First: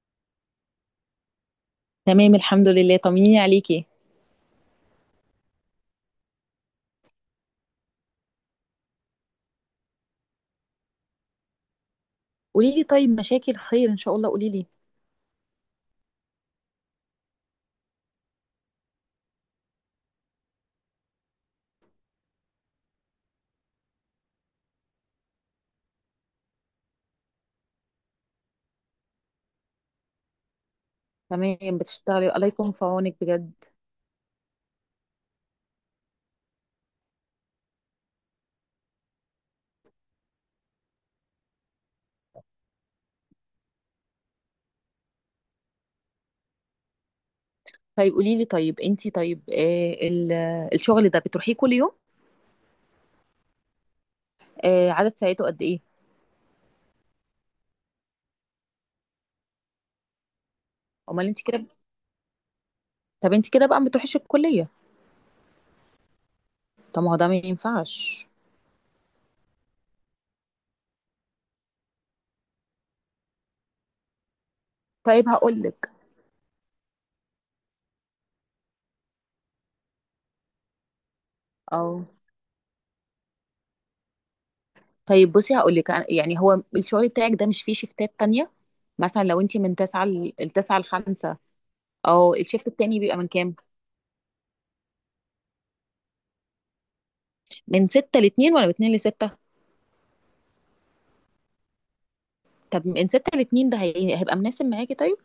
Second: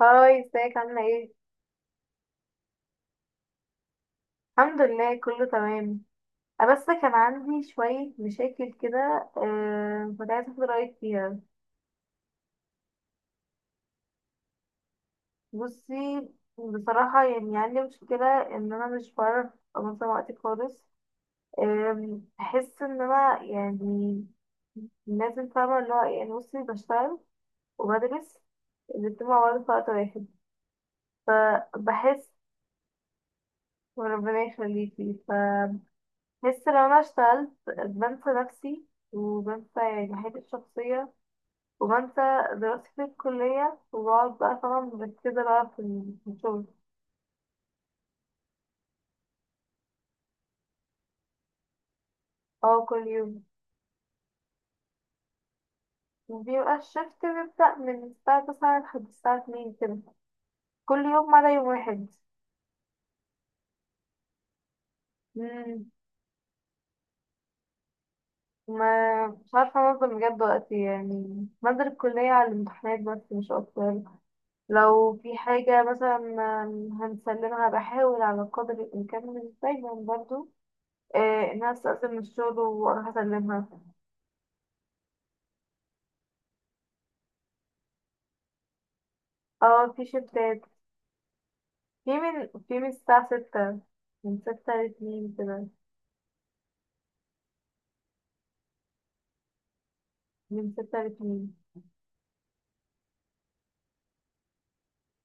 هاي، ازيك عاملة ايه؟ تمام، الحمد لله، طمنيني عليكي. الحمد لله كله تمام. أه، بس كان عندي شوية مشاكل كده. أه، كنت عايزة اخد رأيك فيها. قولي لي، طيب مشاكل خير ان شاء الله، قولي لي. بصي. بصراحة يعني عندي مشكلة ان انا مش بعرف انظم وقتي خالص. بحس ان انا يعني لازم فاهمة اللي هو إيه، يعني بصي بشتغل وبدرس الاتنين مع بعض في وقت واحد تمام فبحس. بتشتغلي، الله يكون في عونك بجد. وربنا يخليكي. بس لو انا اشتغلت بنسى نفسي، وبنسى يعني حياتي الشخصية، وبنسى دراستي في الكلية، وبقعد بقى طبعا مركزة بقى في الشغل. طيب قولي لي، طيب انتي، طيب الشغل ده بتروحيه كل يوم؟ اه، كل يوم. آه، عدد ساعته قد ايه؟ وبيبقى الشفت بيبدأ من الساعة 9 لحد الساعة 2 كده، كل امال يوم ما انتي عدا كده، يوم واحد. طب انتي كده بقى ما بتروحيش الكلية؟ مم. طب ما هو ده ما ينفعش. ما مش عارفة أنظم بجد وقتي، يعني بنزل الكلية على الامتحانات بس مش أكتر. لو طيب في هقول حاجة لك. مثلا هنسلمها، بحاول على قدر الإمكان مش دايما برضه. إنها اه، تستأذن من الشغل وأروح أسلمها. طيب بصي هقول لك، يعني هو الشغل بتاعك ده مش فيه شيفتات تانية؟ مثلا لو انتي من اه، في 9 ل شفتات. 5. في او من الشيفت في من التاني بيبقى الساعة من كام؟ 6. من ستة لاتنين كده. من 6 ل 2 ولا من 2 ل 6؟ من ستة لاتنين. طب ان ستة لاتنين ده هيبقى مناسب معاكي طيب.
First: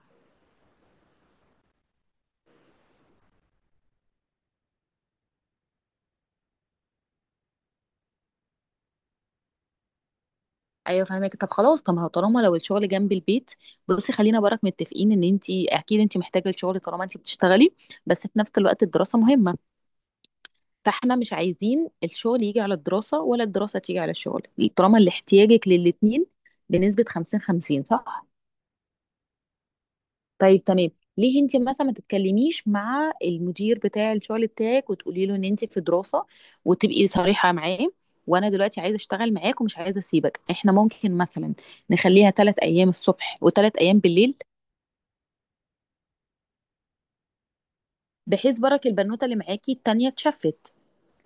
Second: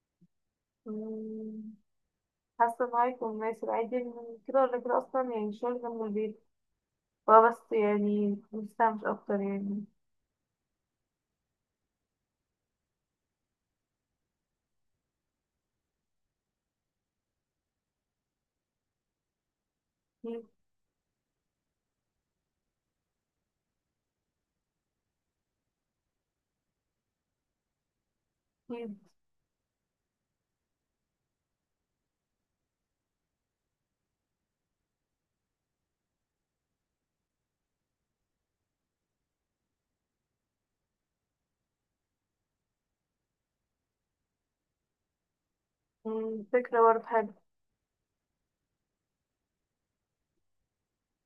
مم، حاسة إن هو هيكون مناسب عادي، إن كده ولا كده أصلا، يعني الشغل جنب البيت. هو بس يعني مستمتع مش أكتر يعني. ايوه فاهمك. طب خلاص، طب ما هو طالما لو الشغل جنب البيت. بصي خلينا برك متفقين ان انت اكيد انت محتاجه الشغل طالما انت بتشتغلي، بس في نفس الوقت الدراسه مهمه. في. فاحنا مش عايزين الشغل يجي على الدراسه ولا الدراسه تيجي على الشغل. طالما اللي احتياجك للاتنين بنسبه 50 50، صح؟ في. طيب تمام. ليه انت مثلا ما تتكلميش مع المدير بتاع الشغل بتاعك وتقولي له ان انت في دراسة، وتبقي صريحة معاه، وانا دلوقتي عايزه اشتغل معاك ومش عايزه اسيبك. احنا ممكن مثلا نخليها ثلاث ايام الصبح وثلاث ايام بالليل. فكرة برضه حلوة. بحيث برك البنوته اللي معاكي التانية اتشفت،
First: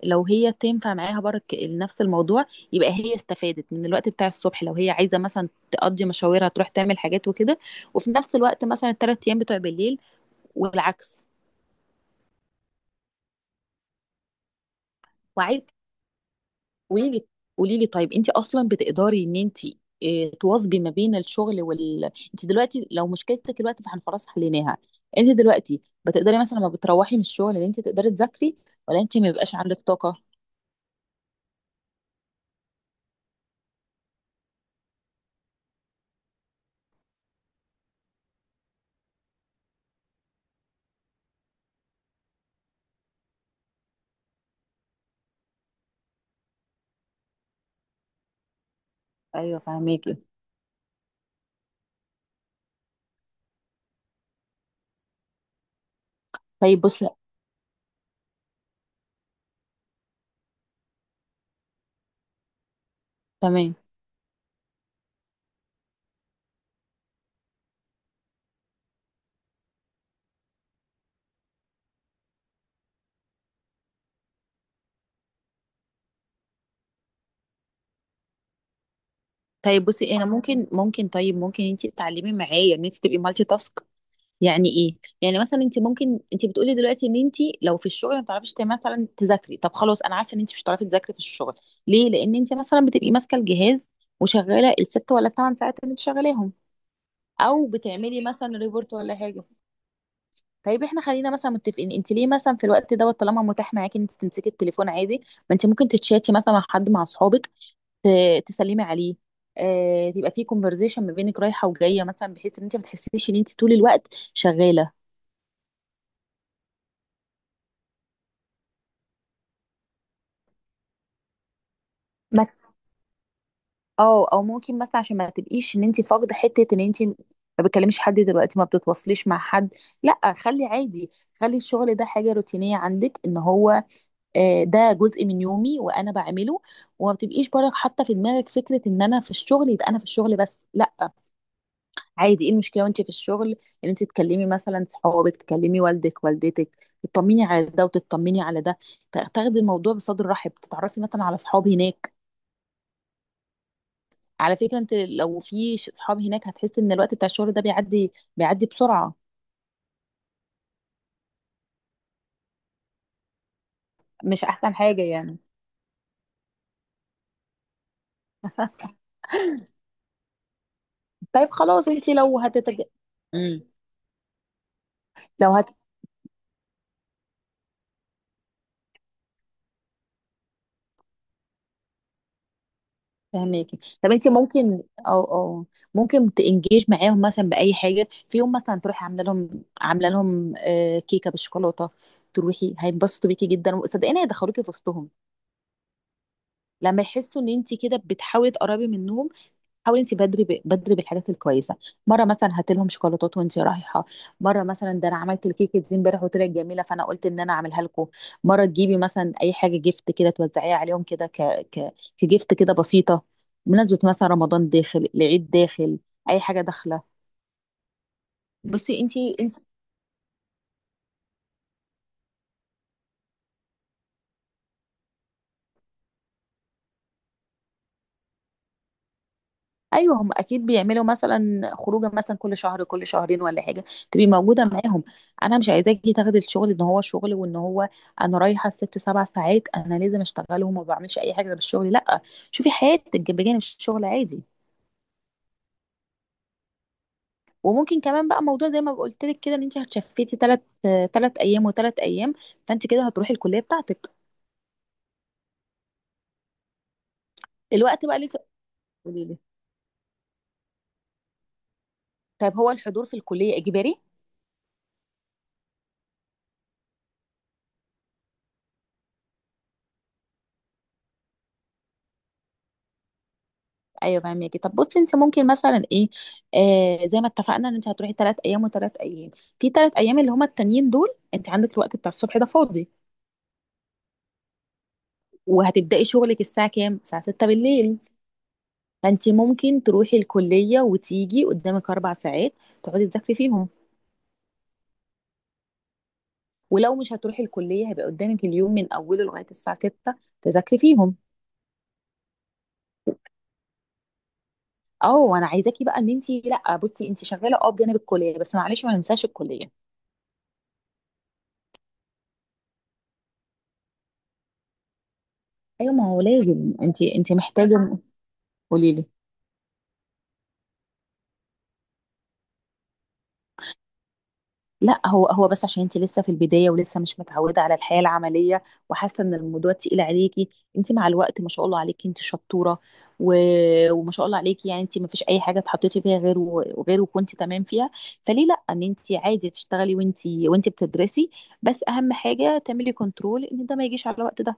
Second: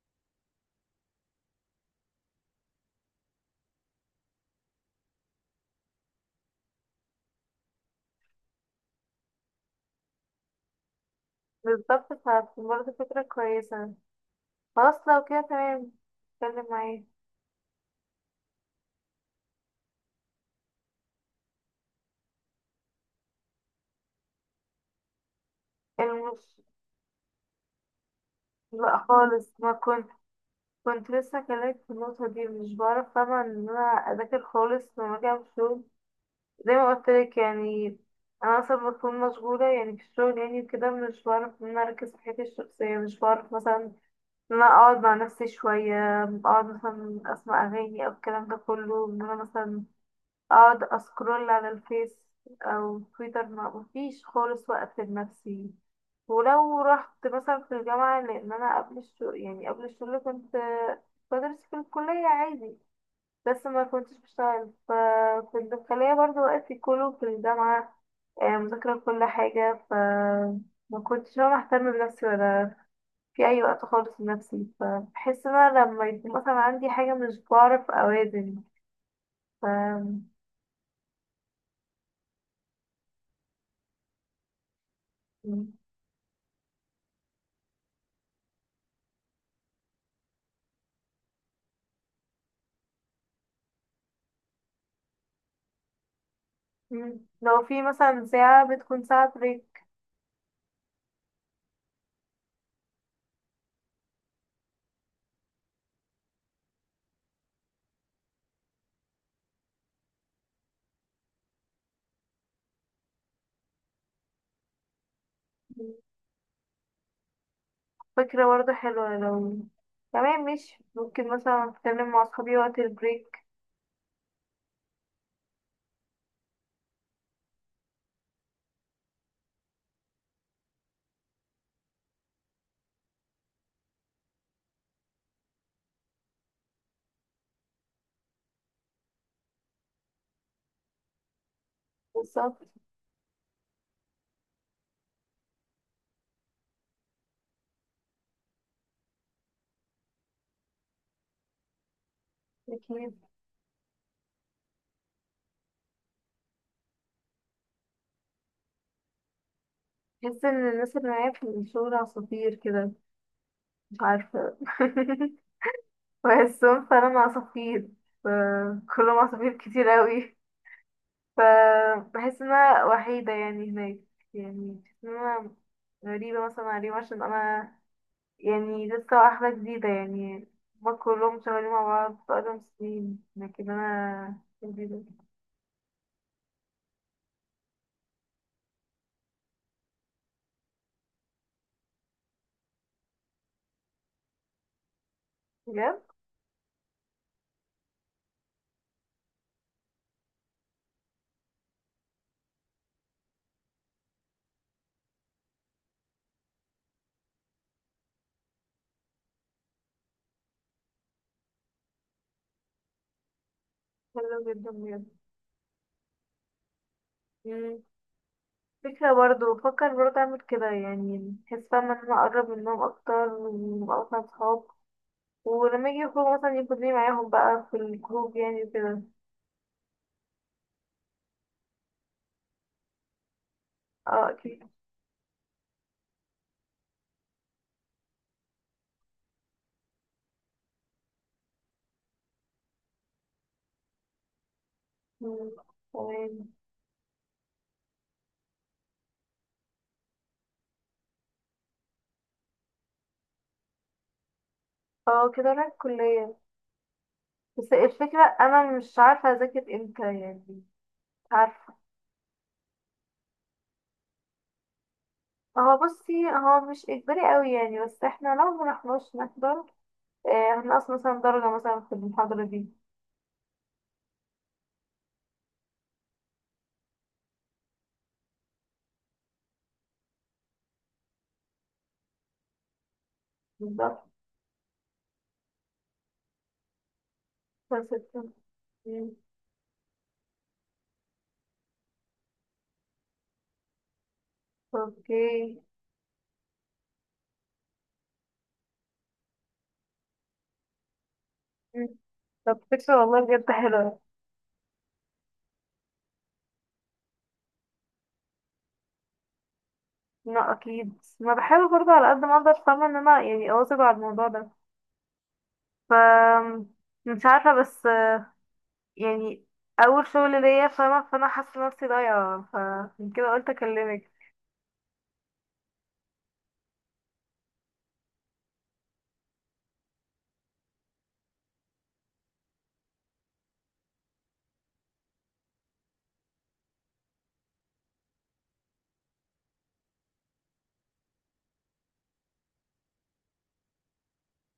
لو هي تنفع معاها برك نفس الموضوع، يبقى هي استفادت من الوقت بتاع الصبح، لو هي عايزه مثلا تقضي مشاورها تروح تعمل حاجات وكده، وفي نفس الوقت مثلا الثلاث ايام بتوع بالليل، والعكس. بالظبط، فهتكون برضه فكرة كويسة. خلاص، لو كده وعايز. تمام. اتكلم معايا. قولي لي. قولي لي طيب، انت اصلا بتقدري ان انت اه، تواظبي ما بين الشغل وال، انت دلوقتي لو مشكلتك دلوقتي فاحنا خلاص حليناها. انت دلوقتي بتقدري مثلا المش... لما بتروحي من الشغل ان انت تقدري تذاكري، لا ولا انت ما خالص، بيبقاش ما عندك كنت. طاقة؟ كنت لسه كلمت في النقطة دي، مش بعرف طبعا ان انا اذاكر خالص لما اجي اعمل شغل، زي ما قلت لك يعني. انا اصلا بكون مشغولة يعني في الشغل، يعني كده مش بعرف ان انا اركز في حياتي الشخصية، مش بعرف مثلا ان انا اقعد مع نفسي شوية، اقعد مثلا اسمع اغاني او الكلام ده كله، ان انا ايوه مثلا فهميكي. اقعد اسكرول على الفيس او تويتر. ما مفيش خالص وقت لنفسي. ولو طيب بصي. رحت مثلا في الجامعة، لان انا قبل الشغل، يعني قبل الشغل كنت بدرس في الكلية عادي، بس تمام. ما كنتش بشتغل، ففي الداخلية برضو وقتي كله في الجامعة. مذاكرة كل حاجة. ما كنتش انا اهتم بنفسي ولا في اي وقت خالص لنفسي، فبحس ان انا لما يكون مثلا عندي حاجة مش بعرف اوازن. طيب بصي انا ممكن، ممكن انت تتعلمي معايا ان انت تبقي مالتي تاسك. يعني ايه؟ يعني ف مثلا انت ممكن، انت بتقولي دلوقتي ان انت، لو في الشغل ما بتعرفيش مثلا تذاكري. طب خلاص، انا عارفه ان انت مش هتعرفي تذاكري في الشغل، ليه؟ لان انت مثلا بتبقي ماسكه الجهاز، وشغاله الست ولا الثمان ساعات اللي انت شغالاهم، مم. لو او في بتعملي مثلا مثلا ساعة ريبورت بتكون ولا ساعة حاجه. بريك. طيب احنا خلينا مثلا متفقين، انت ليه مثلا في الوقت دوت طالما متاح معاكي ان انت تمسكي التليفون عادي، ما انت ممكن تتشاتي مثلا مع حد، مع اصحابك، تسلمي عليه، آه، تبقى في كونفرزيشن ما بينك رايحه وجايه، مثلا بحيث ان انت ما تحسيش ان انت طول الوقت شغاله. فكرة برضه حلوة، لو تمام ماشي، ممكن مثلا أتكلم مع ما صحابي وقت البريك. اه، او ممكن مثلا عشان ما تبقيش ان انت فاقده حته ان انت ما بتكلميش حد دلوقتي ما بتتواصليش مع حد. لا خلي عادي، خلي الشغل ده حاجه روتينيه عندك ان هو، آه، ده جزء من يومي وانا بعمله. وما بتبقيش برك حاطه في دماغك فكره ان انا في الشغل يبقى انا في الشغل بس، لا. عادي، ايه بالظبط. المشكله وانت في الشغل ان انت تكلمي مثلا صحابك، تكلمي والدك، والدتك، تطمني على ده وتطمني على ده، تاخدي الموضوع بصدر رحب، تتعرفي مثلا على صحاب هناك. أكيد. على فكرة انت لو في صحاب هناك هتحس ان الوقت بتاع الشغل ده بيعدي بيعدي بسرعة. بحس إن الناس اللي معايا في الشغل عصافير كده، مش مش عارفة. احسن حاجة يعني؟ بحسهم فعلا عصافير. ف- كلهم عصافير كتير أوي. طيب خلاص انت لو فبحس إن أنا وحيدة مم. يعني هناك. يعني بحس إن أنا لو غريبة مثلا عليهم، عشان أنا يعني لسه واحدة جديدة يعني. هما كلهم شغالين مع بعض بقالهم سنين، لكن هتفهميكي. طب انت أنا ممكن، جديدة. او او ممكن تنجيج معاهم مثلا بأي حاجة، في يوم مثلا تروحي عاملة لهم، عاملة لهم آه، كيكة بالشوكولاتة، تروحي هينبسطوا بيكي جدا، وصدقيني هيدخلوكي في وسطهم بجد؟ لما يحسوا ان انت كده بتحاولي تقربي منهم. حاولي انت بدري، بدري بالحاجات الكويسه. مره مثلا هاتي لهم شوكولاتات وانت رايحه، مره مثلا ده انا عملت الكيكه دي امبارح وطلعت جميله فانا قلت ان انا اعملها لكم، مره تجيبي مثلا اي حاجه جيفت كده توزعيها عليهم كده، كجيفت كده بسيطه، بمناسبه مثلا حلو رمضان جدا بجد. داخل، العيد داخل، اي حاجه داخله. مم. بصي. فكرة برضه، انت، بفكر برضه أعمل كده، يعني بحس فاهمة إن أنا أقرب منهم أكتر، ونبقى مثلا صحاب. ولما يجي يخرجوا مثلا ياخدوني معاهم بقى في الجروب، يعني كده. ايوه هم اكيد بيعملوا مثلا خروجه، مثلا كل شهر كل شهرين ولا حاجه، تبقي اه، موجوده أكيد. معاهم. انا مش عايزاكي تاخدي الشغل ان هو شغل وان هو، انا رايحه ست سبع ساعات انا لازم اشتغلهم وما بعملش اي حاجه غير الشغل، لا. شوفي حياتك بجانب الشغل عادي. مم. تمام. وممكن كمان بقى موضوع زي ما قلت لك كده، ان انت هتشفتي ثلاث ايام وثلاث ايام، فانت كده هتروحي الكليه بتاعتك. اه، كده أنا الكلية، بس الوقت بقى اللي الفكرة انت. أنا مش قولي عارفة لي. أذاكر امتى يعني. مش عارفة. طيب هو الحضور في الكليه اجباري؟ هو بصي هو مش اجباري قوي يعني، بس احنا لو مرحناش نحضر هنقص مثلا درجة مثلا في المحاضرة دي. ايوه فاهمكي. طب بصي، انت ممكن مثلا ايه، آه زي ما اتفقنا ان انت هتروحي ثلاث ايام وثلاث ايام، في ثلاث ايام اللي هما التانيين دول، انت عندك الوقت بتاع الصبح ده فاضي، بالظبط. وهتبداي شغلك الساعه كام؟ الساعه 6 بالليل. فستة. مم. فانت ممكن تروحي الكليه وتيجي قدامك اربع ساعات تقعدي تذاكري فيهم. اوكي. ولو مش هتروحي الكليه هيبقى قدامك اليوم من اوله لغايه الساعه 6، تذاكري فيهم. مم. طب فكرة والله بجد حلوة. اه وانا عايزاكي بقى ان انت، لا بصي، انت شغاله اه بجانب الكليه، بس معلش ما ننساش الكليه. لا أكيد، ما بحاول برضه على قد ما أقدر، فاهمة إن أنا يعني أواظب على الموضوع ده. ايوه ما هو ف لازم، انت، مش انت عارفة بس محتاجه. قولي لي. يعني أول شغل ليا، فاهمة، فأنا حاسة نفسي ضايعة، فمن كده قلت أكلمك. لا هو، هو بس عشان انت لسه في البدايه، ولسه مش متعوده على الحياه العمليه، وحاسه ان الموضوع تقيل عليكي. انت مع الوقت ما شاء الله عليكي انت شطوره، و... وما شاء الله عليكي، يعني انت ما فيش اي حاجه اتحطيتي فيها غير وكنت تمام فيها. فليه لا ان انت عادي تشتغلي وانت، وانت بتدرسي، بس اهم حاجه تعملي كنترول ان ده ما يجيش على الوقت ده.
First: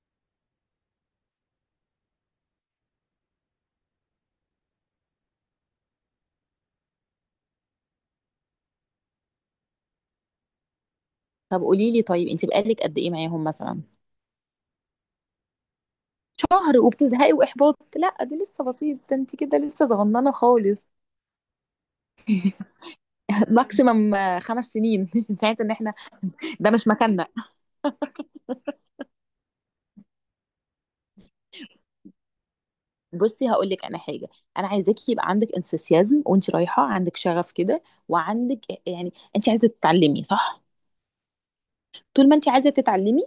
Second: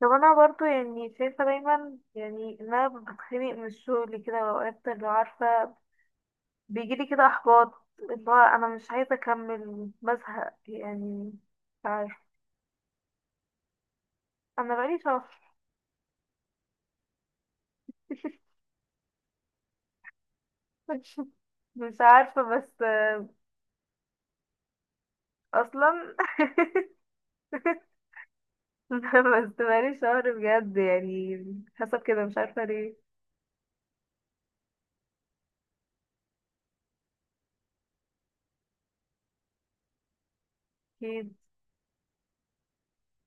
طب انا برضو يعني شايفة دايما، يعني ان انا بتخنق من الشغل كده، واوقات اللي عارفة بيجيلي كده احباط، اللي هو انا مش عايزة اكمل، بزهق يعني. طب مش قولي لي، عارفة. طيب انت بقالك قد ايه معاهم مثلا؟ انا بقالي شهر. شهر وبتزهقي واحباط؟ لا ده لسه بسيط، ده انت كده لسه صغننه خالص. مش عارفة بس ماكسيمم خمس سنين انت عايزه ان احنا، اصلا. ده مش مكاننا. بس بقالي شهر بجد يعني، حسب كده مش عارفة ليه. بصي هقول لك انا حاجه، انا عايزاكي يبقى عندك انثوسيازم وانت رايحه، عندك شغف كده، وعندك، يعني انت عايزه تتعلمي، صح؟ اكيد. طول ما انت عايزه تتعلمي،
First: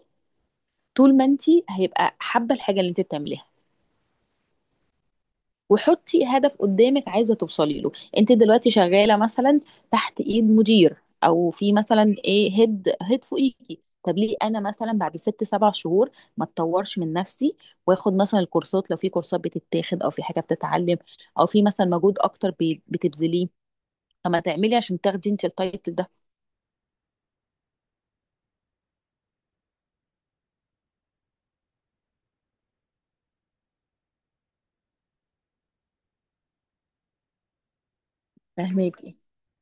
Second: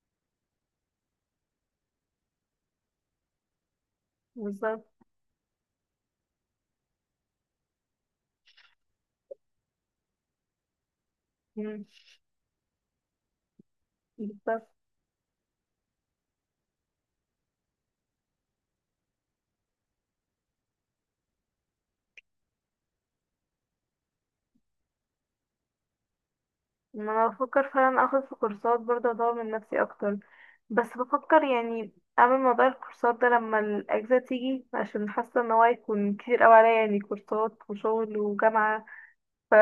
طول ما انت، هيبقى حابه الحاجه اللي انت بتعمليها. بالظبط. وحطي هدف قدامك عايزه توصلي له. انت دلوقتي شغاله مثلا تحت ايد مدير، او في مم، مثلا ايه هيد، فوقيكي. طب ليه انا بالظبط. مثلا بعد ست سبع شهور ما اتطورش من نفسي، واخد مثلا الكورسات لو في كورسات بتتاخد او في حاجه بتتعلم، او في مثلا مجهود اكتر بتبذليه. طب ما تعملي عشان تاخدي انت التايتل ده. ما انا بفكر فعلا اخد في كورسات برضه، اطور من نفسي اكتر، بس بفكر يعني اعمل موضوع الكورسات ده لما الاجازه تيجي، عشان حاسه ان هو هيكون كتير اوي عليا، يعني كورسات وشغل وجامعه. فاهمك. ف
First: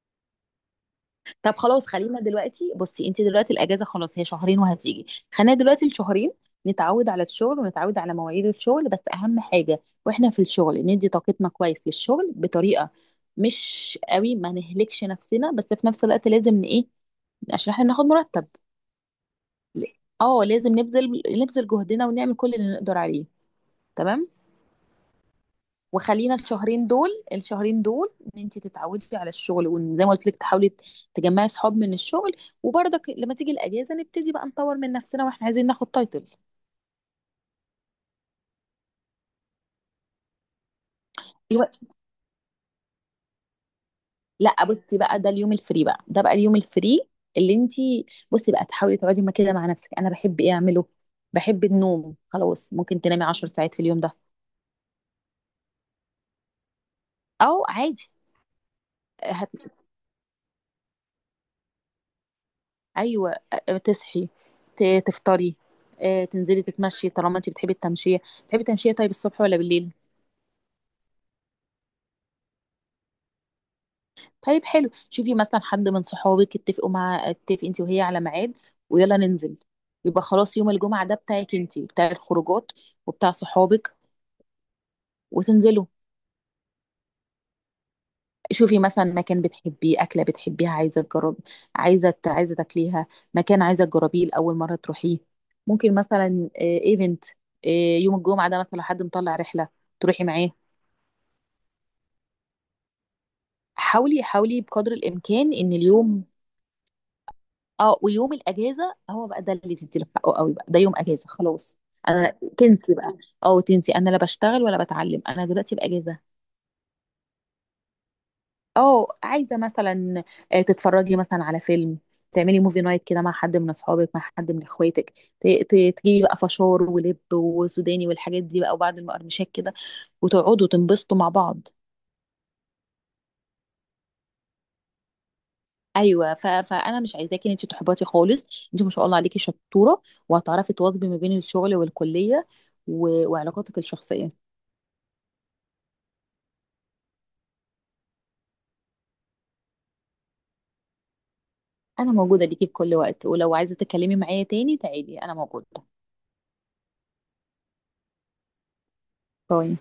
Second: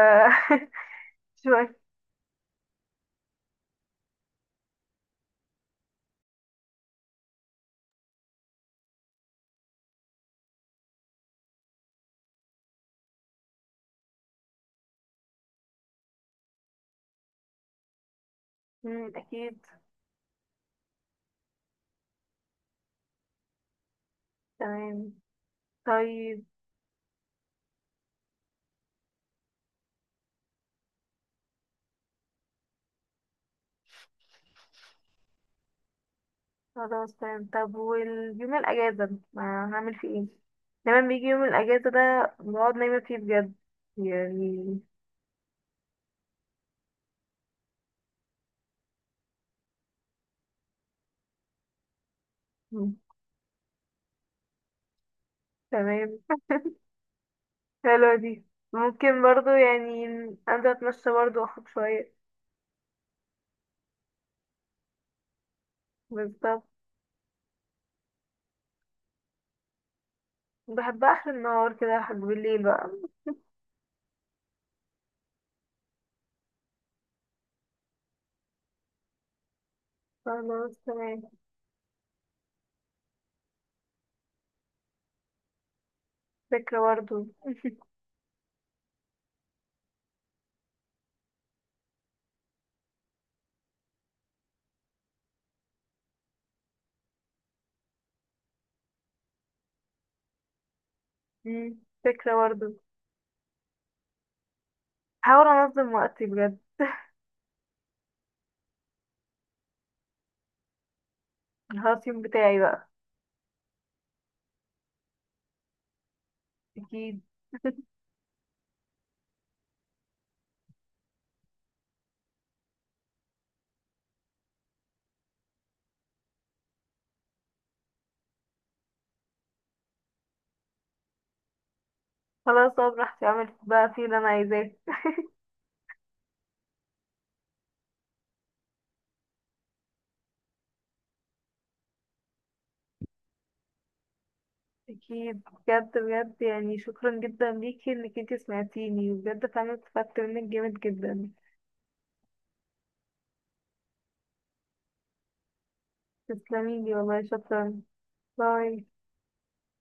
طب شوية. خلاص خلينا دلوقتي، بصي انت دلوقتي الاجازه خلاص هي شهرين وهتيجي، خلينا دلوقتي الشهرين نتعود على الشغل، ونتعود على مواعيد الشغل. بس اهم حاجه واحنا في الشغل ندي طاقتنا كويس للشغل بطريقه مش قوي، ما نهلكش نفسنا، بس في نفس الوقت لازم ايه، عشان احنا ناخد مرتب، اكيد. ل- اه لازم نبذل، نبذل جهدنا، ونعمل كل اللي نقدر عليه. تمام. تمام. وخلينا طيب. الشهرين دول، الشهرين دول، ان انت تتعودي على الشغل، وزي ما قلت لك تحاولي تجمعي صحاب من الشغل. وبرضك لما تيجي الاجازه نبتدي بقى نطور من نفسنا، واحنا عايزين ناخد تايتل. خلاص تمام. طب واليوم الاجازه، ما هعمل فيه ايه؟ دايما بيجي يوم الو- الاجازه ده بقعد نايمه فيه بجد لا يعني. بصي بقى، ده اليوم الفري بقى، ده بقى اليوم الفري اللي انت، بصي بقى تحاولي تقعدي ما كده مع نفسك، انا بحب ايه اعمله؟ بحب النوم خلاص، مم، ممكن تنامي 10 ساعات في اليوم ده، تمام. او عادي. حلوة دي. ممكن برضو هت... يعني أنزل أتمشى برضو، وأخد شوية. ايوه، تصحي، تفطري، آه، تنزلي بالظبط. تتمشي طالما انت بتحبي التمشيه. بتحبي التمشيه طيب الصبح ولا بالليل؟ بحبها آخر النهار كده لحد بالليل بقى. طيب حلو، شوفي مثلا حد من صحابك، اتفق انت وهي على ميعاد، ويلا ننزل. يبقى خلاص يوم خلاص الجمعة ده تمام. بتاعك انت، بتاع الخروجات وبتاع صحابك، وتنزلوا. فكرة برضو. شوفي مثلا مكان بتحبيه، أكلة بتحبيها عايزة تجرب، عايزة عايزة تاكليها، مكان عايزة تجربيه لأول مرة تروحيه. ممكن مثلا ايفنت يوم الجمعة ده، مثلا حد مطلع رحلة تروحي معاه. مم. فكرة برضو. حاولي، حاولي بقدر هحاول الإمكان إن أنظم وقتي اليوم، بجد. اه ويوم الاجازه هو بقى ده اللي تدي له حقه قوي، بقى ده يوم اجازه خلاص. الهاوسين انا، بتاعي بقى. تنسي بقى، اه تنسي انا لا بشتغل ولا بتعلم، انا دلوقتي باجازه. أكيد. اه عايزه مثلا، آه، تتفرجي مثلا على فيلم، تعملي موفي نايت كده مع حد من اصحابك، مع حد من اخواتك، تجيبي بقى فشار ولب وسوداني والحاجات دي بقى، وبعد المقرمشات كده، وتقعدوا تنبسطوا مع بعض. خلاص أقعد براحتي، أعمل بقى فيه اللي أنا عايزاه. ايوه فانا مش عايزاكي ان انت تحبطي خالص. انت ما شاء الله عليكي شطوره، وهتعرفي تواظبي ما بين الشغل والكليه، وعلاقاتك الشخصيه. أكيد. بجد بجد يعني، شكرا جدا ليكي إنك انتي سمعتيني، وبجد فعلا استفدت منك جامد جدا. انا موجوده ليكي في كل وقت، ولو عايزه تتكلمي معايا تاني تعالي، انا موجوده. تسلميلي والله، شكرا. باي. باي.